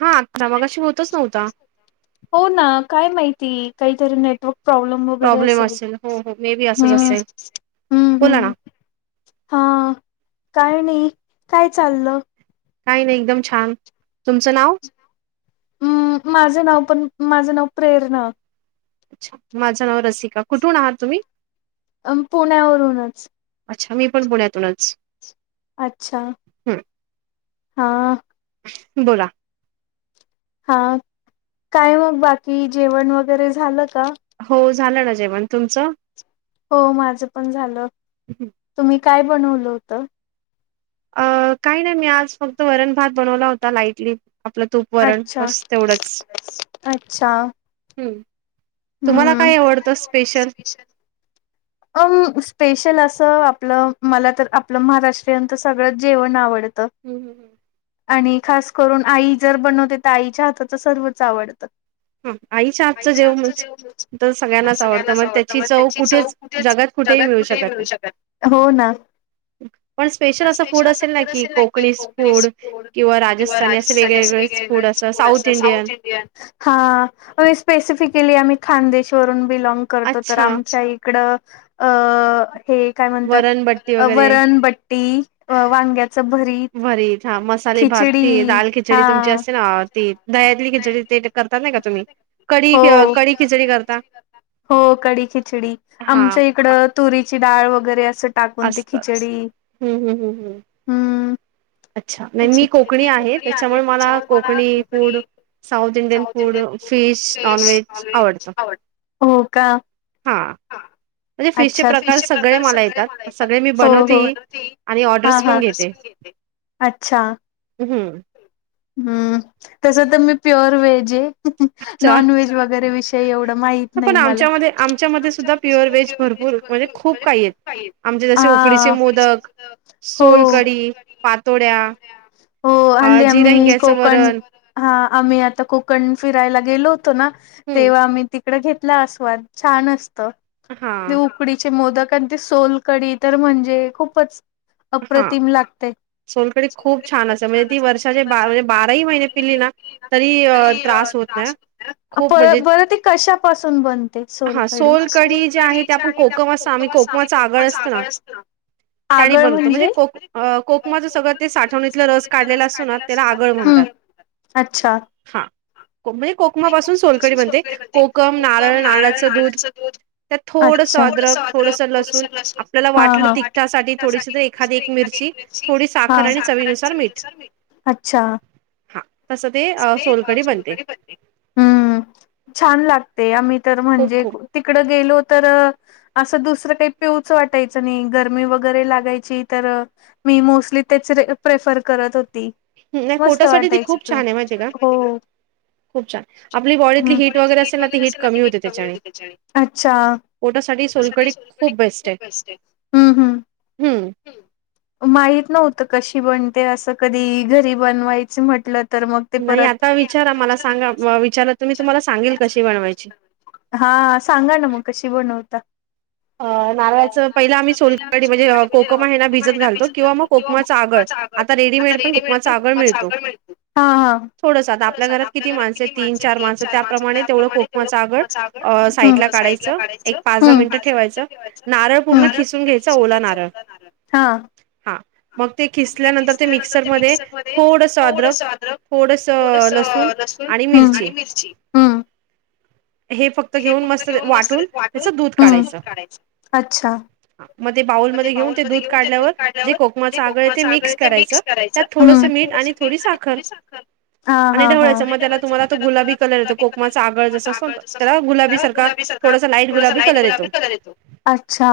हा करा मगाशी होतच नव्हता ती काहीतरी नेटवर्क प्रॉब्लेम वगैरे प्रॉब्लेम असेल हो हो मे बी असंच असेल बोला ना हा काय नाही काय चाललं काही नाही एकदम छान तुमचं नाव हम् माझं नाव पण माझं नाव प्रेरणा अच्छा माझं नाव रसिका कुठून आहात तुम्ही अ पुण्यावरूनच अच्छा मी पण पुण्यातूनच अच्छा हम्म हा बोला हा काय मग बाकी जेवण वगैरे झालं का? हो झालं ना जेवण तुमचं? हो माझं पण झालं. तुम्ही काय बनवलं होत. अ काही नाही मी आज फक्त वरण भात बनवला होता. लाइटली आपलं तूप वरण अच्छा बस तेवढंच अच्छा हूं तुम्हाला हम्म काय आवडतं स्पेशल अम स्पेशल असं आपलं मला तर आपलं महाराष्ट्रीयन सगळं जेवण आवड हूं हूं हूं आणि खास करून आई जर बनवते तर आईच्या हाताच सर्वच आवडतं. हं आईच्या आजचं जेवण तर सगळ्यांनाच आवडतं मग आवडतात त्याची चव कुठेच जगात कुठेही मिळू शकत नाही पण स्पेशल असं फूड असेल ना की कोकणीज् फूड किंवा राजस्थानी असे वेगवेगळेच फूड असं साऊथ इंडियन हा आम्ही स्पेसिफिकली आम्ही खानदेशवरून बिलॉग करतो, तर अच्छा आमच्या इकडं अ हे काय वरणबट्टी म्हणतात वगैरे वरणबट्टी, वांग्याचं भरीत हा मसाले भात, ती खिचडी दाल खिचडी हा तुमची असते ना ती दह्यातली खिचडी ते करतात नाय का तुम्ही कडी हो कडी खिचडी करता हो कडी खिचडी हा आमच्या इकडं तुरीची डाळ वगैरे अस अस टाकून ती असत खिचडी हम्म हम्म हम्म हम्म हम् अच्छा नाही मी कोकणी आहे, त्याच्यामुळे मला Konkani food south Indian food fish non veg आवडतं. हो का? हा म्हणजे फिशचे अच्छा प्रकार सगळे मला येतात, सगळे मी हो बनवते हो ही आणि हा ऑर्डर्स हा पण घेते. अच्छा हूं हम्म तस तर मी प्युअर व्हेज ये. अच्छा नॉनव्हेज वगैरे विषय एवढं माहित पण नाही मला आमच्यामध्ये आमच्यामध्ये सुद्धा प्युअर व्हेज भरपूर म्हणजे खूप काही आहेत आमचे जसे उकडीचे हा, मोदक हो. सोलकडी आज मी कोकण हा आम्ही आता कोकण फिरायला गेलो होतो ना हम्म तेव्हा मी ती तिकडं घेतला आस्वाद छान अस अ मी हा उकडीचे मोदक आणि ते सोलकडी तर म्हणजे खूपच हा अप्रतिम लागते सोलकडी खूप छान असते म्हणजे ती वर्षाचे बा म्हणजे बाराही महिने पिली ना तरी अ, त्रास होत नाही खूप म्हणजे पण ती कशा पासून बनते हा सोलकडी? जे आहे ते आपण कोकम असं आम्ही कोकमाचा आगळ असतं ना त्यानी आगळं म्हणजे? बनवतो म्हणजे कोक कोकमाचं सगळं ते साठवणीतलं रस काढलेला असतो. त्याला आगळ हम्म म्हणतात अच्छा हा कोकमा पासून सोलकडी बनते, कोकम, नारळ, नारळाच दूध, थोडस अच्छा अद्रक, थोडस लसून, आपल्याला हा वाटल तर हा तिखटासाठी थोडीशी एखादी एक मिरची, थोडीशी साखर, आणि चवीनुसार मीठ. अच्छा् हा तसं ते सोलकडी बनते हम छान लाग. ते आम्ही तर खूप म्हणजे खूप तिकड गेलो. तर असं दुसरं काही पिवूच वाटायचं नाही, गरमी वगैरे लागायची तर मी मोस्टली तेच प्रेफर करत होती. हं, नाही मस्त पोटासाठी ती वाटायच खूप तो हो छान आहे माहिती आहे का हम खूप छान आपली बॉडीतली हीट वगैरे असेल ना ती हीट कमी होते त्याच्याने अच्छा पोटासाठी सोलकडी खूप बेस्ट आहे हम हम्म हम माहीत नव्हत कशी बन. ते असं कधी घरी बनवायच म्हटल नाही आता विचारा मला सांगा विचारा तु मी तुम्हाला सांगेल कशी बनवायची. हा सांगा ना मग कशी बनवता? आ नारळाचं पहिलं आम्ही सोलकडी म्हणजे कोकम आहे ना भिजत घालतो किंवा मग कोकमाचं आगळ आता रेडीमेड पण कोकमाच आगळ मिळतो, हा थोडस आता आपल्या घरात किती माणसं आहे तीन चार माणसं त्याप्रमाणे तेवढं कोकमाचं आगळ साईड ला हा साईडला काढायचं एक पाच दहा मिनिटं. नारळ पूर्ण खिसून घ्यायचा ओला नारळ हा हा मग ते खिसल्यानंतर ते मिक्सर मध्ये थोडंसं अदरक, थोडंसं लसूण, आणि मिरची हम्म हम्म हे फक्त घेऊन मस्त वाटून त्याच दूध काढायचं. कढायच. अच्छा, मग ते बाउलमध्ये घेऊन ते दूध काढल्यावर जे कोकमाचं आगळ आहे ते मिक्स करायचं त्यात थोडंसं हम्म मीठ आणि थोडी साखर हा आणि हा हा. ढवळायचं मग त्याला तुम्हाला तो गुलाबी कलर येतो कोकमाचा आगळ जसा असतो त्याला गुलाबी सारखा थोडासा लाईट गुलाबी कलर येतो अच्छा,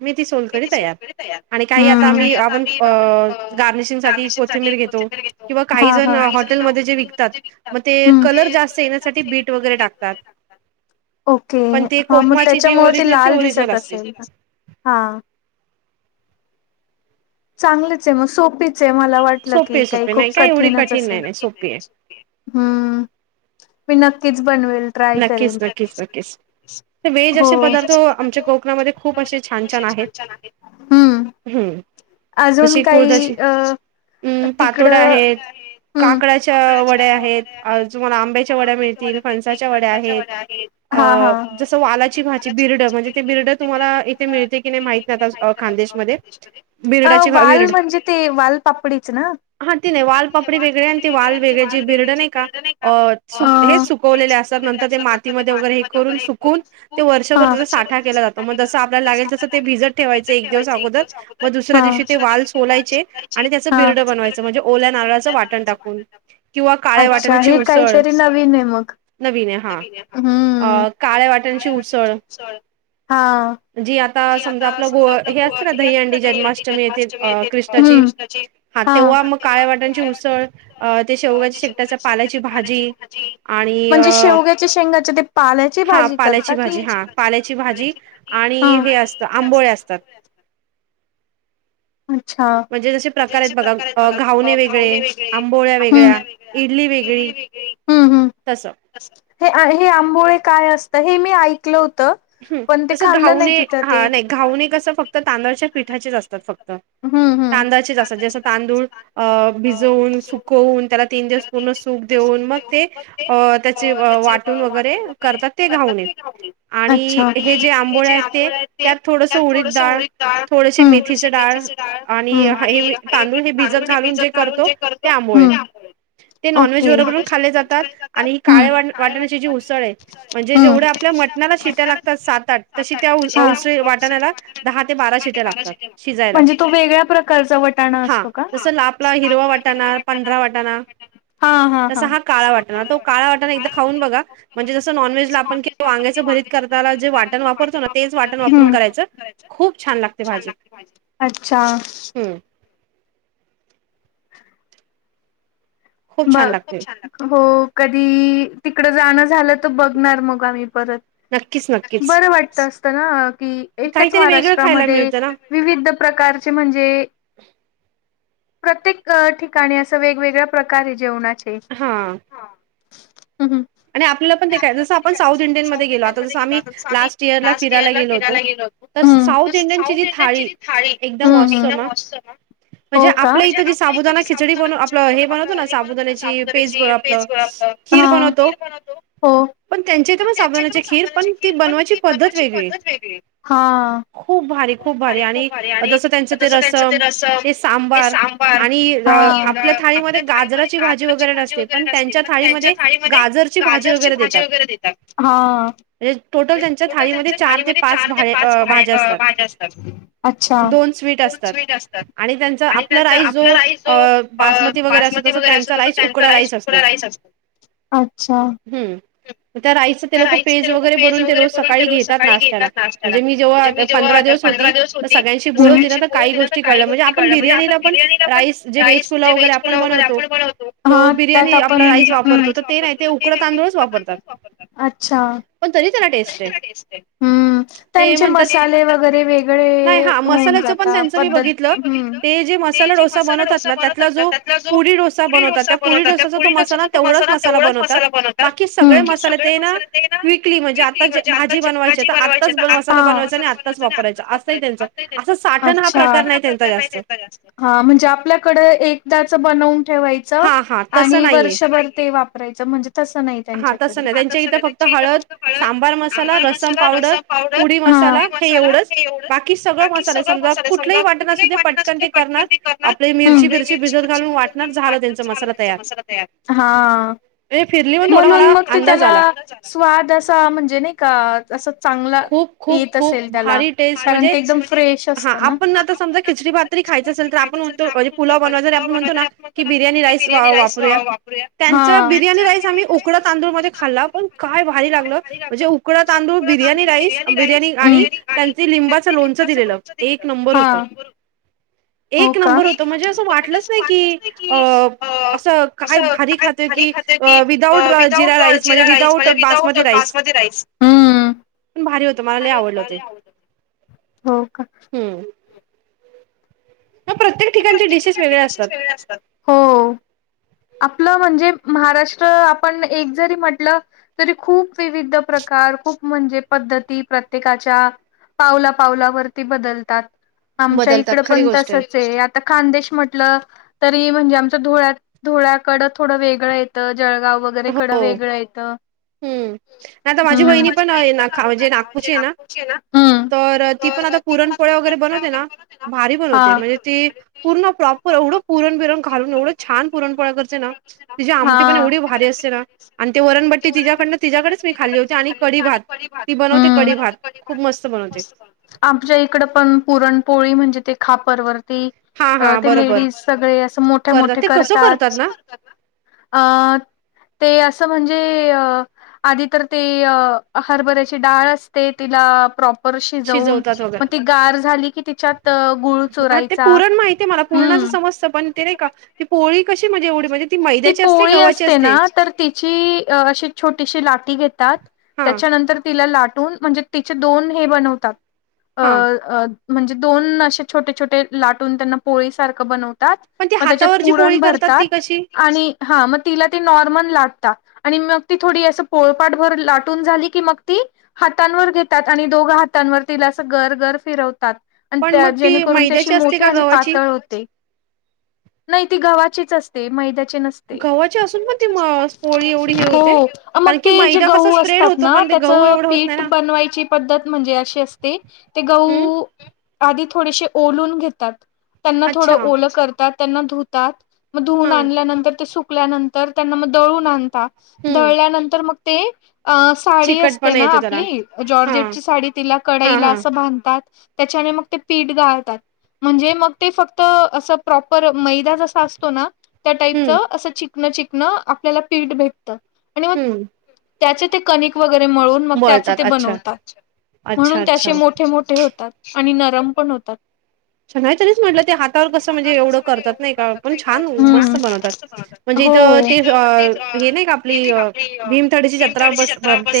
मेथी सोलकढी तयार आणि काही आता आम्ही हा हा आपण गार्निशिंग साठी कोथिंबीर घेतो किंवा काही जण हॉटेलमध्ये जे विकतात मग ते हम्म कलर जास्त येण्यासाठी बीट वगैरे टाकतात पण ते ओके कोकमाची जी त्याच्यामुळं ते ओरिजिनल ती लाल दिसत. ओरिजिनल असते तसेल हा. चांगलीच आहे म सोपीच आहे मला वाटलं की सोपे काही सोपे खूप नाही काय एवढी कठीणच कठीण असेल. नाही नाही सोपी आहे मी नक्कीच बनवेल, ट्राय नक्कीच करेन. नक्कीच नक्कीच तर व्हेज हो असे पदार्थ आमच्या कोकणामध्ये खूप असे छान छान आहेत. हम्म. हम्म अजून जशी कुळदाची काही अ हम्म पातोड्या तिकडं आहेत हम्म काकडाच्या वड्या आहेत तुम्हाला आंब्याच्या वड्या मिळतील फण साच्या वड्या आहेत अ हा हा जसं वालाची भाजी बिरडं म्हणजे ते बिरडं तुम्हाला इथे मिळते की नाही माहित नाही आता खानदेशमध्ये अ बिरडाची भा वाल बिरड म्हणजे ते वालपापडीच ना, हा ते नाही वालपापडी वेगळे आणि ते वाल वेगळे जे बिर्ड अं वलेले असतात. नंतर ते मातीमध्ये वगैरे हे करून सुकून ते हा वर्षभर त्याचा साठा केला जातो. मग जसं आपल्याला लागेल तसं ते भिजत ठेवायच एक दिवस अगोदर मग दुस दुसऱ्या हा दिवशी ते वाल सोलायचे आणि त्याचं हा बिरडं बनवायचं म्हणजे ओल्या नारळाचं वाटण टाकून किंवा काळ्या अच्छा वाटण्याची हे उसळ काहीतरी नवीन आहे मग. नवीन आहे हम्म हा. काळ्या वाटाण्यांची उसळ हा. जी आता समजा आपलं गो हे असते ना दहीहंडी जन्माष्टमी येते अ कृष्णाची हा तेव्हा मग काळ्या वाटाण्यांची उसळ, अ ते शेवग्याच्या शेकटाच्या पाल्याची भाजी आणि म्हणजे अ शेवग्याच्या शेंगाच्या ते पाल्याची हा भाजी करता पाल्याची की, भाजी हा पाल्याची भाजी हा आणि हे असतं आंबोळे असतात अच्छा, म्हणजे जसे प्रकार आहेत बघा घावणे हम्म वेगळे आंबोळ्या वेगळ्या इडली वेगळी हम्म हम्म. तसं हे हे आंबोळे काय असतं? हे मी ऐकलं हो हम् जसं घावणे ते हा नाही घावणे कस फक्त तांदळाच्या पिठाचेच असतात फक्त. हम्म हम्म तांदळाचेच असतात जसं तांदूळ अ भिजवून, सुकवून त्याला तीन दिवस पूर्ण सूक देऊन मग ते अ त्याचे वाटून वगैरे करतात ते घावणे. आणि अच्छा हे जे आंबोळे आहेत ते त्यात थोडंसं उडीद डाळ थोडसे मेथीचे डाळ आणि हे तांदूळ हम्म हे भिजत घालून जे करतो ते हम्म आंबोळे ते नॉनव्हेज बरोबर पण ओके खाल्ले जातात आणि ही काळे वाट वाटाण्याची हम्म जी उसळ आहे म्हणजे जेवढ्या आपल्या हम्म. मटणाला शिट्या लागतात सात आठ त हा त्यास वाटला दहा ते बारा शिट्या लागात शिज म्हणजे तो वेगळ्या प्रकारचा वटाणा हा असतो का जस आपला हिरवा वाटा पांढरा वाटाणा तस हा काळा वाटाणा तो का वाटा एकदा खाऊन बघा म्हणजे जस नॉनव्ज भत करता जे वाटण वापरतो ना तेच वाटण वापरून हम्म करायचं खूप छान लागते भाजी अच्छा हम्म खूप छान लागते बछान हो कधी तिकडं जाणं झालं तर बघणार मग आम्ही नक्कीच नक्कीच बर वाटत असत की एकच काहीतरी वेगळं खायला महाराष्ट्रामध्ये मिळतं ना वि प्रकारचे म्हणजे [unintelligible] प्रत्येक ठिकाणी असं वेगवेगळ प्रकारे जेवण अ हा आणि आपल्याला पण ते काय जसं आपण साऊथ इंडियन मध्ये गेलो आता जसं आम्ही लास्ट इयरला फिरायला गेलो होतो तर हम्म साऊथ इंडियनची जी थाळी एकदम सम हम्म म्हणजे हो का आपलं इथं जी साबुदाना खिचडी बन आपलं हे ब साबुदाची पेस् बर अगोदरची आपलं पेज खीर हा बनवतो हो पण त्यांचेथ मग साबणाची खीर पण ती बनवायची पद्धत वेगळी हा खूप भारी खूप भारी आणि जसं त्यांचं ते रसम ते सांबार आणि आणि आपल्या थाळीमध्ये गाजराची भाजी गाजर वैगरे भाजी नसते पण त्यांच्या थाळी मध्ये गाजर गाजरची भाजी वगैरे देतात म्हणजे त्यांच्या टोटल थाळीमध्ये त्यांच्या ते थाळीमध्ये पाच चार ते भा पाच भाज्या असतात भांड असतात अच्छा दोन स्वीट असतात आणि आणि आपला त्यांचा राईस जो आपला राईस जो अ बासमती वगैरे असतो बासमती तस वगैरे त्यांचा असतस त्यांचा उकडा राईस खुला असतो राईस असतोच हम्म त्या राई ते लोक पेज वगैरे बनून ते रोज सकाळी घेतात नाशत्याला म्हणजे मी जेव्हा पंधरा दिवस होती तर सगळ्यांशी बोल होती ना सगळ्यांशी तर बोलून काही दिलं तर गोष्टी काही कळल्या म्हणजे गोष्टी आपण म्हणजे बिर्याणीला पण बिर्याणीला पण राईस जे वेज पुुला वगैरे आपण बनवतो तो हा त्यात बिर्याणी आपण आपला हम्म. राईस वापरतो तर ते नाही तांदूळच वापरतात अच्छा् पण तरी त्याला टेस्ट आहे. ते त्यांचे म्हणतात की मसाले वगैरे वेगळे नाही हा होऊन मसाल्याचं पण जातात त्यांचं मी पद्धत बघितलं जे ते मसाला जे मसाला डोसा ना बनवतात ना त्यातला जो पुरी बनवतात डोसा बनवतात त्या डोसाचा पुरी डोस्याचा मसाला तो तेवढाच मसाला तेवढच बनवतात मसाला बनवत बाकी सगळे मसाले ते म ना क्विकली म्हणजे आता नाली भाजी म्हणजे बनवायची भाजी तर बनवाय म आत्ताच मसाला आणि आत्ताच बनवायचा आ वापरायचा वापराय असंही त्यांचं असं आ साठण हा प्रकार त्यांचा प्र नाही जास्त म्हणजे आपल्याकड एकदाच बन ठेवायच हा हा तसं आणि नाहीये वर्षभर ते वापरायचं म्हणजे तसं नाही हा त्यांच्याकडे तसं नाही त्यांच्या इथं त्याच्या इथ हळद फक्त सांबार मसाला कळंबार रसम मसाला पावडर रसा पुडी पावडरी मसाला हे मसाला हे एवढंच सगळं बाकी मसाले सगळ मसाले कुठलंही समजा वाटण कुठ असू दे वाट पटकन करणार ते करणार आपली मिरची बिरची मिर भिजत घालून वाटणार झालं त्यांचा मसाला तयार म म्हणजे फिरली त पण थोडा मला म्हण अंदाज त्याला आला स्वाद असा म्हणजे नाही का अससं खूप खूप खूप भारी टेस्ट, कारण म्हणजे ते एकदम फ्रेश हा असतं ना आपण आता समजा खिचडी भातरी खायच असेल, तर आपण म्हणतो म्हणजे पुलाव बनवायचा. आपण म्हणतो ना की बिर्याणी राईस वापरूया, त्यांच हा बिर्याणी राईस आम्ही उकड तांदूळमध्ये खाल्ला पण काय भारी लागलं. म्हणजे उकड तांदूळ बिर्याणी राईस, बिर्याणी आणि त्यांचं लिंबाचं लोणचं दिलेलं एक नंबर होतं. हा हो एक का नंबर होतं म्हणजे असं वाटलं नाही की अ असं काय भारी खाते की विदाऊट जिरा जिरा राईस, म्हणजे विदाउट बसमती राईस. पण भारी होतं मला लय आवडलं ते हो का. हम्म प्रत्येक डिशेस ठिकाणचे वेगळे डिशेस असतात वेगळे असतात. हो आपलं म्हणजे महाराष्ट्र आपण एक जरी म्हटलं, तरी खूप विविध प्रकार खूप म्हणजे पद्धती प्रत्येकाच्या पावला पावलावरती बदलतात. आमच्या बदलतात इकड खरी पण गोष्ट तसच आहे. खानदेश म्हटलं तरी म्हणजे आमच धुळ्या धुळ्याकडं थोडं वेगळं येतं. जळगाव वगैरे कडं हो. वेगळं येत. आ हम्म. आता वहिनी माझी बहिणी आहे पण ना खा म्हणजे ना, नागपूरची आहे ना तर ती पण आता पुरणपोळी वगैरे बनवते ना. भारी करते. पूर्ण प्रॉपर एवढं पुरण बिरण घालून एवढं छान पुरणपोळा करचे ना तिची आमटी पण हा एवढी भारी अस मी खाल्ली होती आणि कढी भात ती बनवते कढी भात खूप मस्त बनवते. आमच्या इकड पण पुरणपोळी म्हणजे ते खापरवर. हा हा ते बरोबर लेडीज सगळे असं मोठ्या करतात मोठे ते कर अ कसं करतात ना? ते असं म्हणजे, अ आधी तर ते अ हरभऱ्याची डाळ असते तिला प्रो शिजवून शिजवतात मग वगैरे ती गार झाली की तिच्या आता गुळ हा ते चोरायचा पुरण माहितीये मला पुरणाचं हम. समजतं पण ते नाही का ती पोळी कशी म्हणजे एवढी म्हणजे ती मैद्याची पोळी गव्हाची असते ना तर तिची अशी छोटीशी लाक ती घेतात. हा त्याच्यानंतर तिला लाट म्हणजे तिचे दोन हे बनवतात. अ हा. अ. म्हणजे दोन असशे छोटे छोटे लाटून त्यांना पोळी सारखं बनवत पण ते हातावर जी पोळी करतात ती कशी आणि हा मग तिला ते नॉर्मल लाटता आणि मग ती थोडी अस पोळपाट भर लाटून झाली की मग ती हातांवर घेतात आणि दोघ हातांवर तिला अस गर गर फिरवतात. आणि पण त्या मग ती जेणेकरून त्याशी मैद्याची असते मोठे का आणि गव्हाची पातळ होते. नाही ती गव्हाची. ते मैदा गव्हाची असून पण ती पोळी एवढी हे होते मग कारण की ते मैदा कसा गहू स्प्रेड असतात होतो ना पण ते त्याच गहू एवढं होत नाही पीठ ना बनवायची पद्त म्हणजे अ अस ते. ते हम्म गहू आधी थोडेसे ओलून घेतात. त्यांना थोडं अच्छा ओलं करतात. त्यांना धुतात. म हा धुनून आणल्यानंतर ते ल्यानंतर त्यांना मग दळून आण. हम्म दळल्यानंतर मग ते अ साडी चिकट असते पण ना येतो त्याला आपली हा जॉर्जेटची साडी तिला हा कडईला हा असं बांधतात. त्याच्याने मग ते पीठ गाळतात म्हणजे मग ते फक्त अस प्रॉपर मैदा तो ना त्या टाईप च हम्म अस चिकनं आपल्याला पीठ भेट आणि मग हम्म त्याचे ते कनिक व मळून म त्याच् ते बळतात अच्छा बनतात अच्छा म्हणून त्या अच्छा अशें मोठे मोठे होतात. आणि नरम पण होतात. नाही तरीच म्हटलं, ते हातावर कसं म्हणजे एवढं करतात नाही का पण हा न हम्म मस्त बनवतात म्हणजे, इथं हो. ते हे नाही का आपली भीमथडीची जत्रा बस भरते.